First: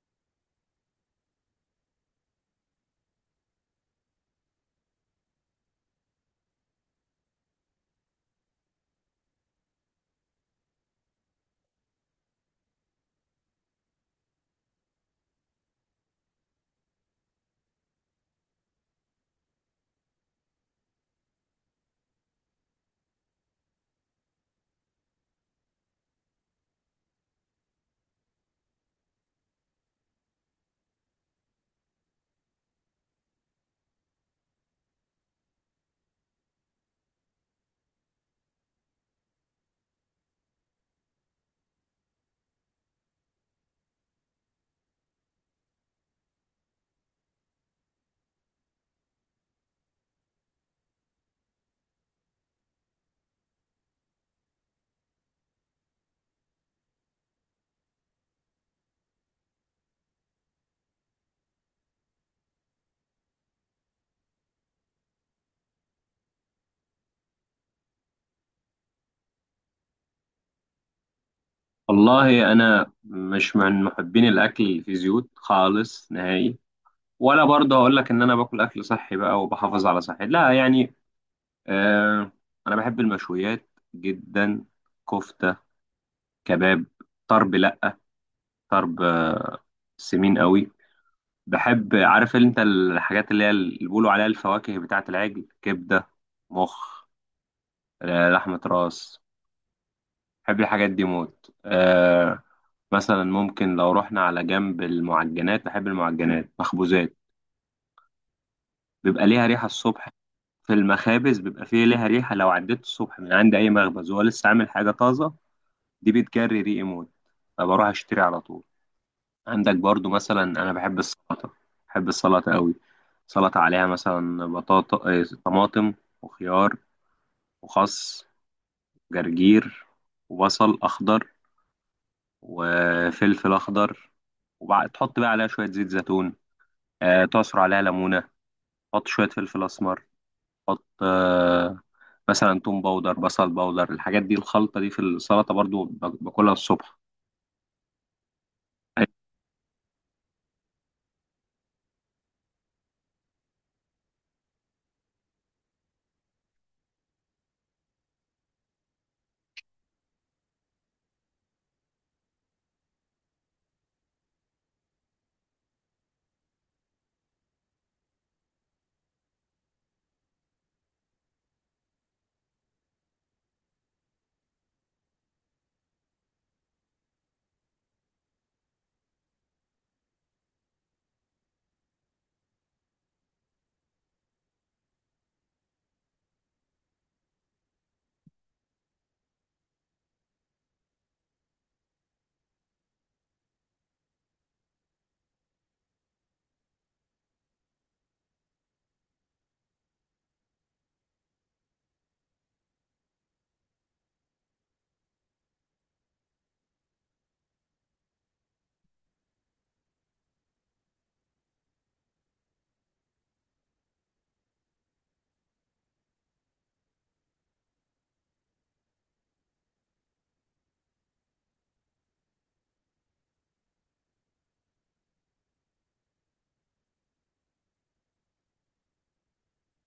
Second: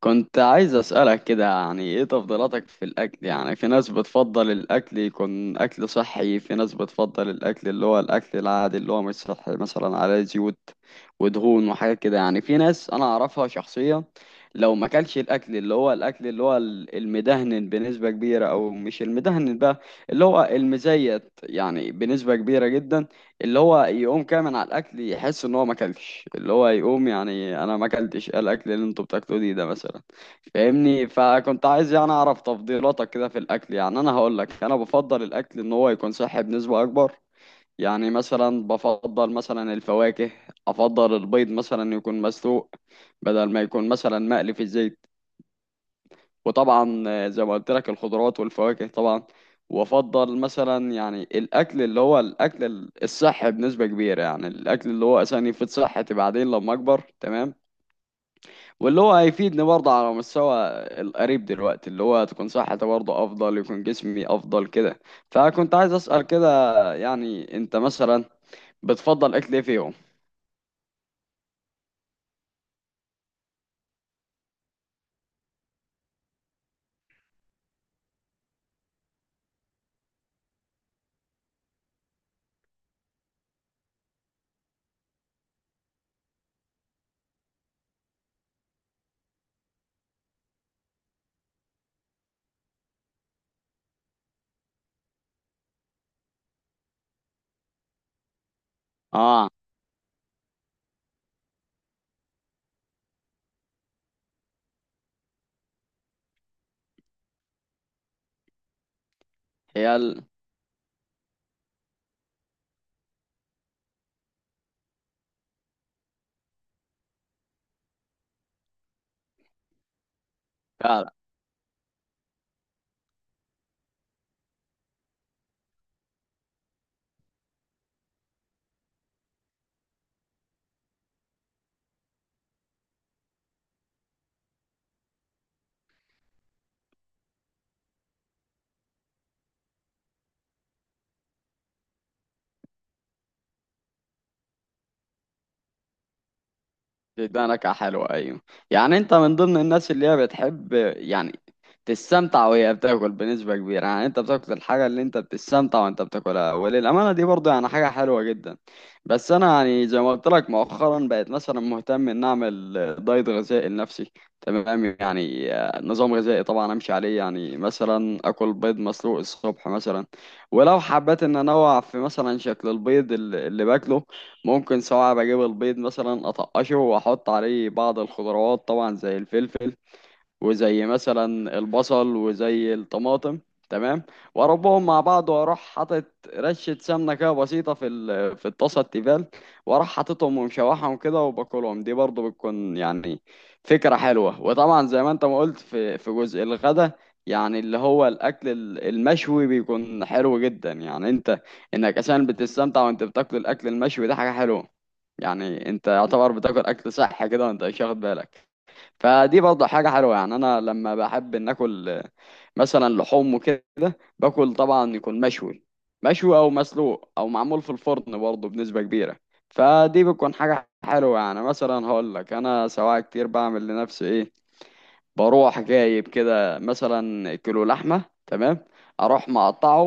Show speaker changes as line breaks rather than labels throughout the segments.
كنت عايز أسألك كده، يعني ايه تفضيلاتك في الأكل؟ يعني في ناس بتفضل الأكل يكون أكل صحي، في ناس بتفضل الأكل اللي هو الأكل العادي اللي هو مش صحي، مثلا على زيوت ودهون وحاجات كده. يعني في ناس أنا أعرفها شخصيا لو ما أكلش الأكل اللي هو الأكل اللي هو المدهن بنسبة كبيرة، أو مش المدهن بقى، اللي هو المزيت، يعني بنسبة كبيرة جدا، اللي هو يقوم كده من على الاكل يحس ان هو ما اكلش، اللي هو يقوم يعني انا ما اكلتش إيه الاكل اللي انتوا بتاكلوه دي ده مثلا. فاهمني؟ فكنت عايز يعني اعرف تفضيلاتك كده في الاكل. يعني انا هقول لك، انا بفضل الاكل ان هو يكون صحي بنسبة اكبر. يعني مثلا بفضل مثلا الفواكه، افضل البيض مثلا يكون مسلوق بدل ما يكون مثلا مقلي في الزيت، وطبعا زي ما قلت لك الخضروات والفواكه طبعا. وافضل مثلا يعني الاكل اللي هو الاكل الصحي بنسبه كبيره، يعني الاكل اللي هو اساسا يفيد صحتي بعدين لما اكبر، تمام، واللي هو هيفيدني برضه على مستوى القريب دلوقتي، اللي هو تكون صحتي برضه افضل، يكون جسمي افضل كده. فكنت عايز اسال كده يعني انت مثلا بتفضل اكل ايه فيهم؟
والله انا مش من محبين الاكل اللي فيه زيوت خالص نهائي. ولا برضه هقول لك ان انا باكل اكل صحي بقى وبحافظ على صحتي، لا يعني. آه. انا بحب المشويات جدا، كفته، كباب، طرب، لا، طرب، آه، سمين قوي. بحب، عارف انت الحاجات اللي هي اللي بيقولوا عليها الفواكه بتاعه العجل، كبده، مخ، لحمه راس.
اه.
بحب الحاجات دي موت مثلا ممكن لو رحنا على جنب المعجنات، بحب المعجنات، مخبوزات. بيبقى ليها ريحة
هي
الصبح في المخابز، بيبقى فيه ليها ريحة. لو عديت الصبح من عند أي مخبز وهو لسه عامل حاجة طازة، دي بتجري ريقي موت، فبروح أشتري على طول. عندك برضو مثلا أنا بحب
فعلا.
السلطة، بحب السلطة قوي. سلطة عليها مثلا بطاطا، طماطم، وخيار، وخس، جرجير، وبصل أخضر، وفلفل أخضر. وبعد تحط بقى عليها شوية زيت زيتون، تعصر عليها ليمونة، حط شوية فلفل أسمر، حط آه، مثلا توم باودر، بصل باودر، الحاجات دي، الخلطة دي في السلطة برضو باكلها الصبح.
بتدي نكهه حلوه، ايوه. يعني انت من ضمن الناس اللي هي بتحب يعني تستمتع وهي بتاكل بنسبة كبيرة. يعني انت بتاكل الحاجة اللي انت بتستمتع وانت بتاكلها، وللأمانة دي برضه يعني حاجة حلوة جدا. بس انا يعني زي ما قلت لك مؤخرا بقيت مثلا مهتم ان اعمل دايت غذائي لنفسي، تمام، يعني نظام غذائي طبعا امشي عليه. يعني مثلا اكل بيض مسلوق الصبح مثلا، ولو حبيت ان انوع في مثلا شكل البيض اللي باكله، ممكن سواء بجيب البيض مثلا اطقشه واحط عليه بعض الخضروات طبعا زي الفلفل وزي مثلا البصل وزي الطماطم، تمام، واربهم مع بعض، واروح حاطط رشه سمنه كده بسيطه في في الطاسه التيفال، واروح حاططهم ومشوحهم كده وباكلهم. دي برضو بتكون يعني فكره حلوه. وطبعا زي ما انت ما قلت في جزء الغدا، يعني اللي هو الاكل المشوي بيكون حلو جدا. يعني انت انك اساسا بتستمتع وانت بتاكل الاكل المشوي ده حاجه حلوه. يعني انت يعتبر بتاكل اكل صحي كده وانت مش واخد بالك، فدي برضه حاجة حلوة. يعني أنا لما بحب إن آكل مثلا لحوم وكده، باكل طبعا يكون مشوي، مشوي أو مسلوق أو معمول في الفرن برضه بنسبة كبيرة. فدي بتكون حاجة حلوة. يعني مثلا هقول لك أنا سواء كتير بعمل لنفسي إيه، بروح جايب كده مثلا كيلو لحمة، تمام، أروح مقطعه،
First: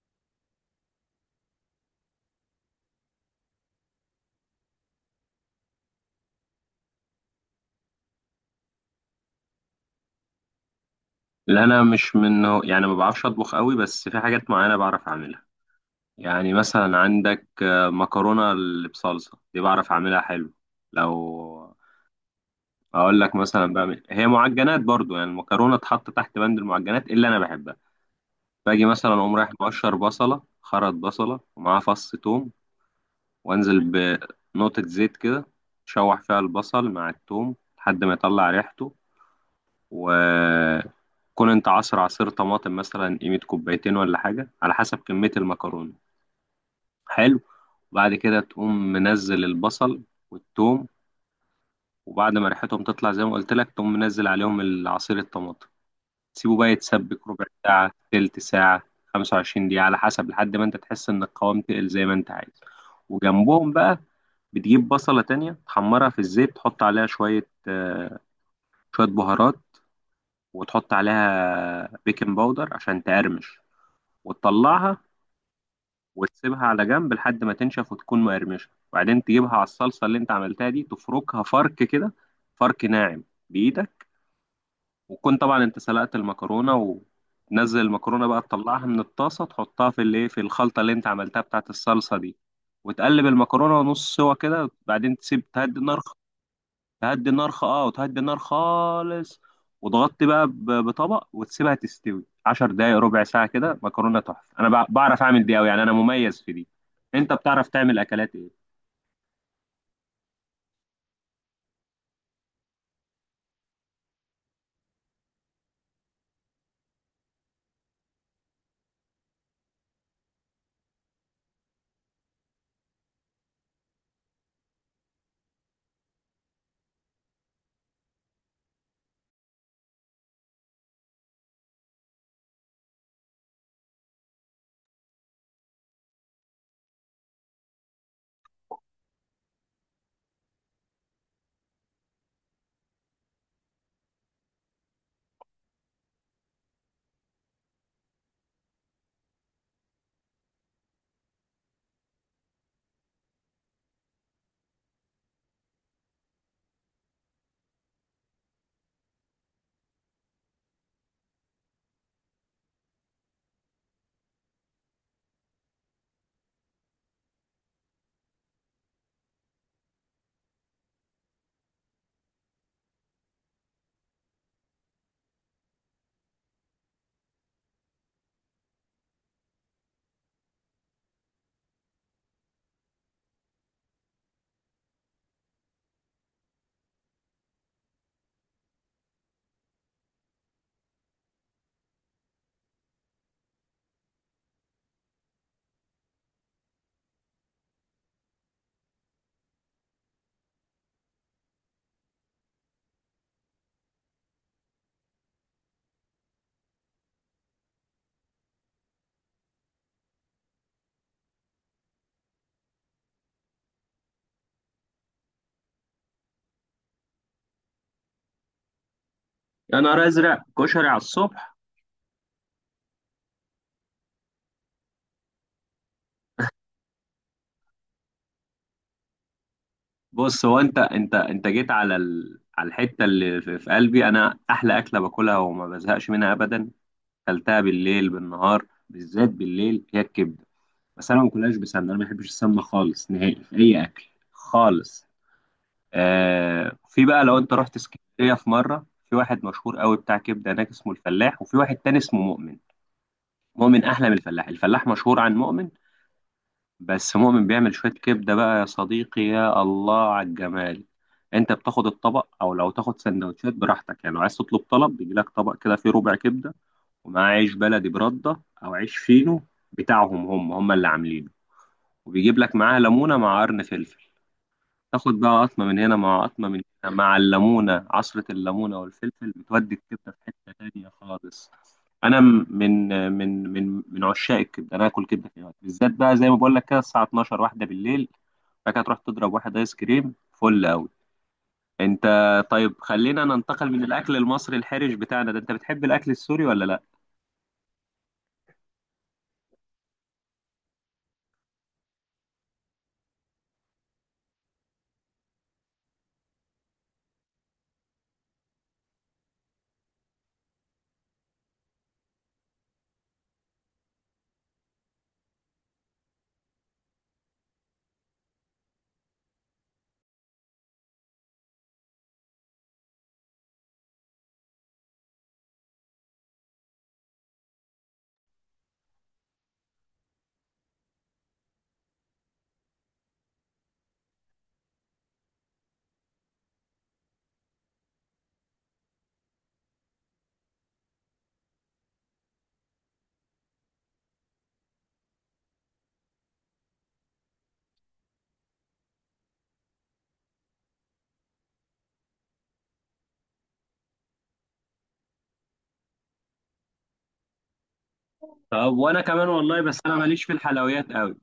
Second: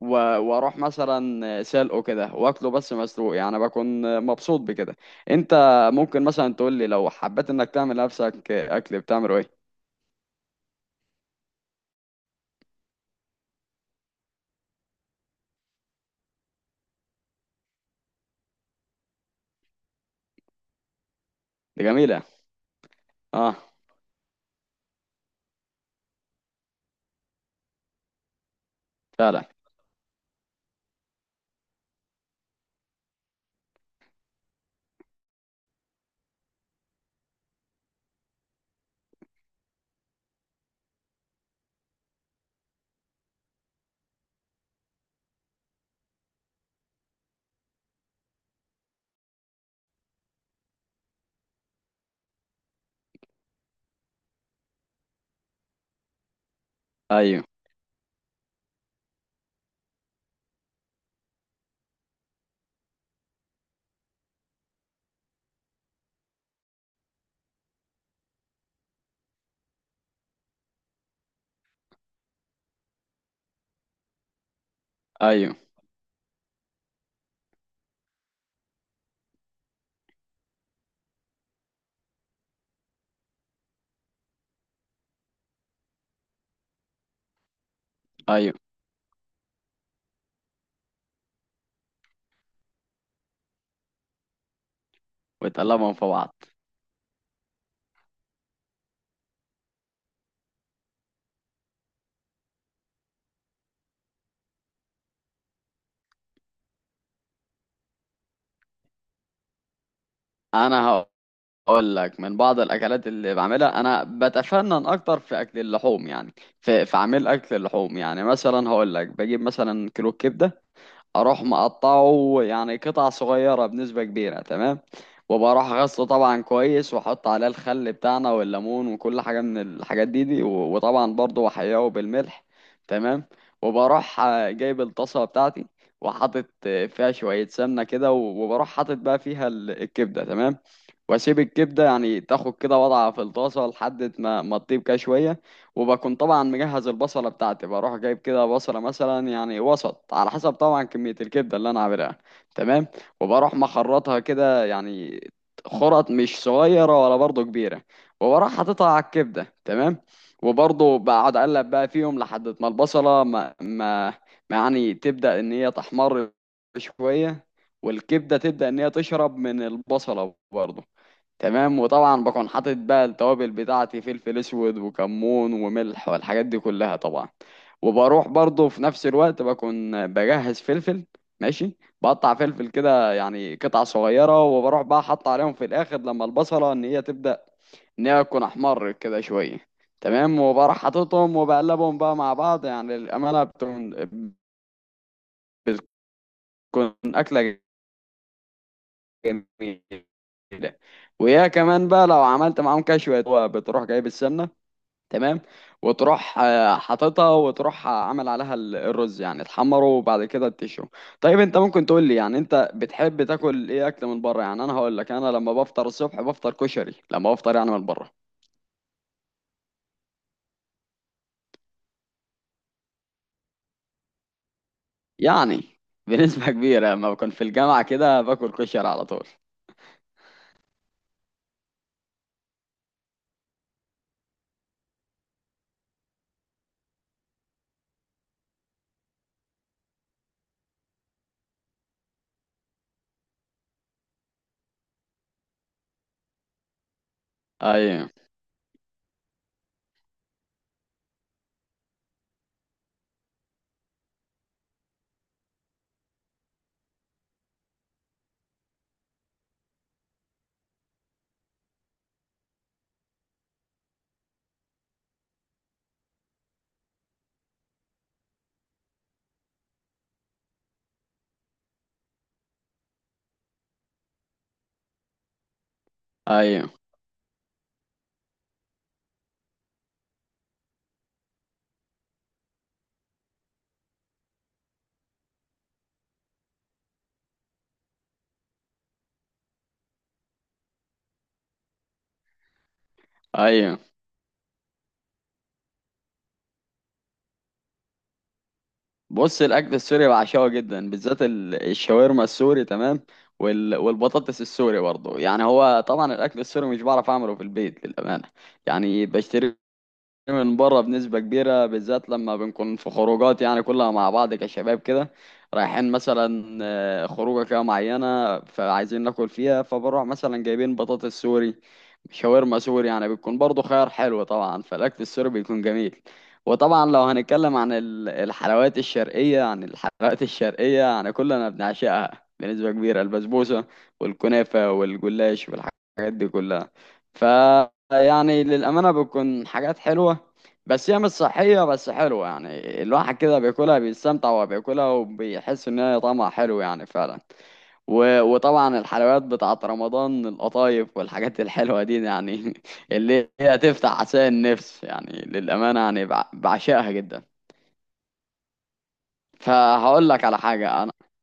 واروح مثلا سلقه كده واكله بس مسلوق، يعني بكون مبسوط بكده. انت ممكن مثلا تقول لي لو حبيت انك تعمل نفسك اكل، بتعمله ايه؟
لا أنا مش منه يعني، ما بعرفش أطبخ قوي، بس في حاجات معينة بعرف أعملها. يعني مثلا عندك، مكرونة اللي بصلصة دي بعرف أعملها حلو. لو
دي جميلة.
أقول لك، مثلا
اه.
بعمل هي معجنات برضو، يعني المكرونة تحط تحت بند المعجنات اللي أنا بحبها. باجي مثلا أقوم
فعلا.
رايح مقشر بصلة، خرط بصلة ومعاه فص توم، وانزل بنقطة زيت كده، شوح فيها البصل مع الثوم لحد ما يطلع ريحته. وكون انت عصر عصير طماطم مثلا قيمة كوبايتين ولا حاجة على حسب كمية المكرونة. حلو. وبعد كده تقوم منزل البصل والثوم، وبعد ما ريحتهم تطلع زي ما قلت لك، تقوم منزل عليهم العصير الطماطم، تسيبه بقى يتسبك
ايوه.
ربع ساعة، تلت ساعة، 25 دقيقة على حسب، لحد ما انت تحس ان القوام تقل زي ما انت عايز. وجنبهم بقى بتجيب بصلة تانية تحمرها في الزيت، تحط عليها شوية، شوية بهارات، وتحط عليها بيكنج باودر عشان تقرمش، وتطلعها
ايوه.
وتسيبها على جنب لحد ما تنشف وتكون مقرمشة. وبعدين تجيبها على الصلصة اللي انت عملتها دي، تفركها فرك كده، فرك ناعم بإيدك. وتكون طبعا انت سلقت المكرونة، وتنزل المكرونة بقى،
ايوه.
تطلعها من الطاسة، تحطها في الايه، في الخلطة اللي انت عملتها بتاعت الصلصة دي، وتقلب المكرونة نص سوا كده. بعدين تسيب تهدي
وتقلبهم
النار،
في بعض.
تهدي النار خ... اه وتهدي النار خالص، وتغطي بقى بطبق، وتسيبها تستوي 10 دقايق، ربع ساعة كده، مكرونة تحفة. انا بعرف اعمل دي قوي يعني، انا مميز في دي. انت بتعرف تعمل اكلات ايه؟
انا هقول لك من بعض الاكلات اللي بعملها، انا بتفنن اكتر في اكل اللحوم يعني، في عمل اكل اللحوم. يعني مثلا هقول لك بجيب مثلا كيلو كبدة، اروح مقطعه يعني قطع صغيره بنسبه كبيره، تمام، وبروح غسله طبعا كويس، واحط عليه الخل بتاعنا والليمون وكل حاجه من الحاجات دي دي، وطبعا برضه احياه بالملح، تمام، وبروح جايب الطاسه بتاعتي، وحاطط فيها شويه سمنه كده وبروح حاطط بقى فيها الكبده، تمام، واسيب الكبده يعني تاخد كده وضعها في الطاسه لحد ما تطيب كده شويه. وبكون طبعا مجهز البصلة بتاعتي، بروح جايب كده بصلة مثلا يعني وسط على حسب طبعا كمية الكبدة اللي أنا عاملها، تمام، وبروح مخرطها كده، يعني خرط مش صغيرة ولا برضه كبيرة، وبروح حاططها على الكبدة، تمام، وبرضه بقعد أقلب بقى فيهم لحد ما البصلة ما يعني تبدأ إن هي تحمر شوية، والكبدة تبدأ إن هي تشرب من البصلة برضه، تمام. وطبعا بكون حاطط بقى التوابل بتاعتي، فلفل اسود وكمون وملح والحاجات دي كلها طبعا. وبروح برضه في نفس الوقت بكون بجهز فلفل، ماشي، بقطع فلفل كده يعني قطع صغيرة، وبروح بقى حاطط عليهم في الآخر لما البصلة إن هي تبدأ إن هي تكون أحمر كده شوية، تمام، وبروح حاططهم وبقلبهم بقى مع بعض. يعني الأمانة بتكون أكلة جميلة. ويا كمان بقى لو عملت معاهم كشوة، بتروح جايب السمنة، تمام، وتروح حاططها، وتروح عامل عليها الرز، يعني تحمره وبعد كده تشوي. طيب انت ممكن تقول لي يعني انت بتحب تاكل ايه اكل من بره؟ يعني انا هقول لك، انا لما بفطر الصبح بفطر كشري، لما بفطر يعني من بره،
يا نهار ازرق، كشري على الصبح؟
يعني بنسبة كبيرة لما بكون في الجامعة كده باكل كشري على طول.
بص، هو انت جيت على على الحتة اللي في قلبي. انا احلى اكلة باكلها وما بزهقش منها ابدا، اكلتها بالليل بالنهار، بالذات بالليل، هي الكبدة. بس انا ما باكلهاش بسمنة، انا ما بحبش السمنة خالص نهائي في اي اكل خالص. آه، في بقى لو انت رحت
ايوه.
اسكندريه في مره، في واحد مشهور قوي بتاع كبده هناك اسمه الفلاح، وفي واحد تاني اسمه مؤمن. مؤمن احلى من الفلاح، الفلاح مشهور عن مؤمن، بس مؤمن بيعمل شويه كبده بقى يا صديقي، يا الله على الجمال. انت بتاخد الطبق او لو تاخد سندوتشات براحتك. يعني لو عايز تطلب طلب، بيجي لك طبق كده فيه ربع كبده، ومعاه عيش بلدي برده او عيش فينو بتاعهم، هم هم اللي عاملينه، وبيجيب لك معاه ليمونه مع قرن فلفل. تاخد بقى قطمة من هنا مع قطمة من
ايوه.
هنا مع الليمونة، عصرة الليمونة والفلفل بتودي الكبدة في حتة تانية خالص. أنا من عشاق الكبدة، أنا آكل كبدة في أي وقت، بالذات بقى زي ما بقول لك كده الساعة 12 واحدة بالليل، بعد كده تروح تضرب واحد آيس كريم فل أوي. أنت، طيب خلينا ننتقل
ايوه.
من الأكل المصري الحرج بتاعنا ده، أنت بتحب الأكل السوري ولا لأ؟
بص، الاكل السوري بعشقه جدا، بالذات الشاورما السوري، تمام، والبطاطس السوري برضه. يعني هو طبعا الاكل السوري مش بعرف اعمله في البيت للامانه، يعني بشتري من بره بنسبة كبيرة. بالذات لما بنكون في خروجات يعني كلها مع بعض كشباب كده، رايحين مثلا خروجة كده معينة فعايزين ناكل فيها، فبروح مثلا جايبين بطاطس سوري، شاورما سوري، يعني بيكون برضو خيار حلو. طبعا فالأكل السوري بيكون جميل. وطبعا لو هنتكلم عن الحلويات الشرقية، يعني الحلويات الشرقية يعني كلنا بنعشقها بنسبة كبيرة، البسبوسة والكنافة والجلاش والحاجات دي كلها. ف يعني للأمانة بتكون حاجات حلوة، بس هي مش صحية بس حلوة، يعني الواحد كده بياكلها بيستمتع وهو بياكلها وبيحس ان هي طعمها حلو يعني فعلا. وطبعا الحلويات بتاعت رمضان، القطايف والحاجات الحلوة دي يعني اللي هي تفتح عشان النفس، يعني للأمانة يعني بعشقها جدا.
طب وأنا كمان والله، بس أنا
فهقول
ماليش
لك
في
على حاجة
الحلويات
انا.
أوي.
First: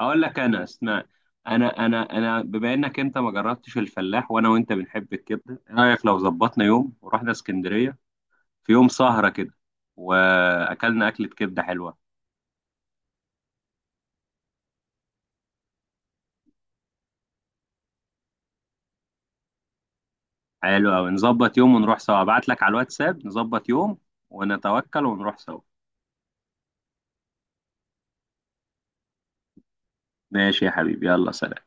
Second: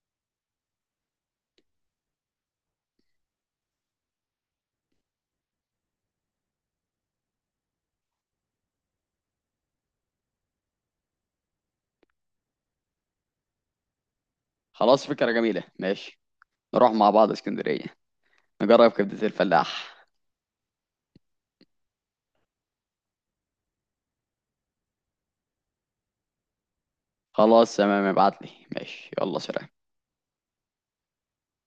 اقول لك، انا اسمع، انا بما انك انت ما جربتش الفلاح، وانا وانت بنحب الكبده، ايه رايك لو ظبطنا يوم ورحنا اسكندريه، في يوم سهره كده، واكلنا اكله كبده حلوه.
خلاص، فكرة جميلة، ماشي، نروح مع بعض اسكندرية، نجرب كبدة الفلاح.
حلو قوي، نظبط يوم ونروح سوا، ابعت لك على الواتساب، نظبط يوم ونتوكل ونروح سوا.
خلاص، تمام، ابعت لي. ماشي، يلا سلام.
ماشي يا حبيبي، يلا سلام.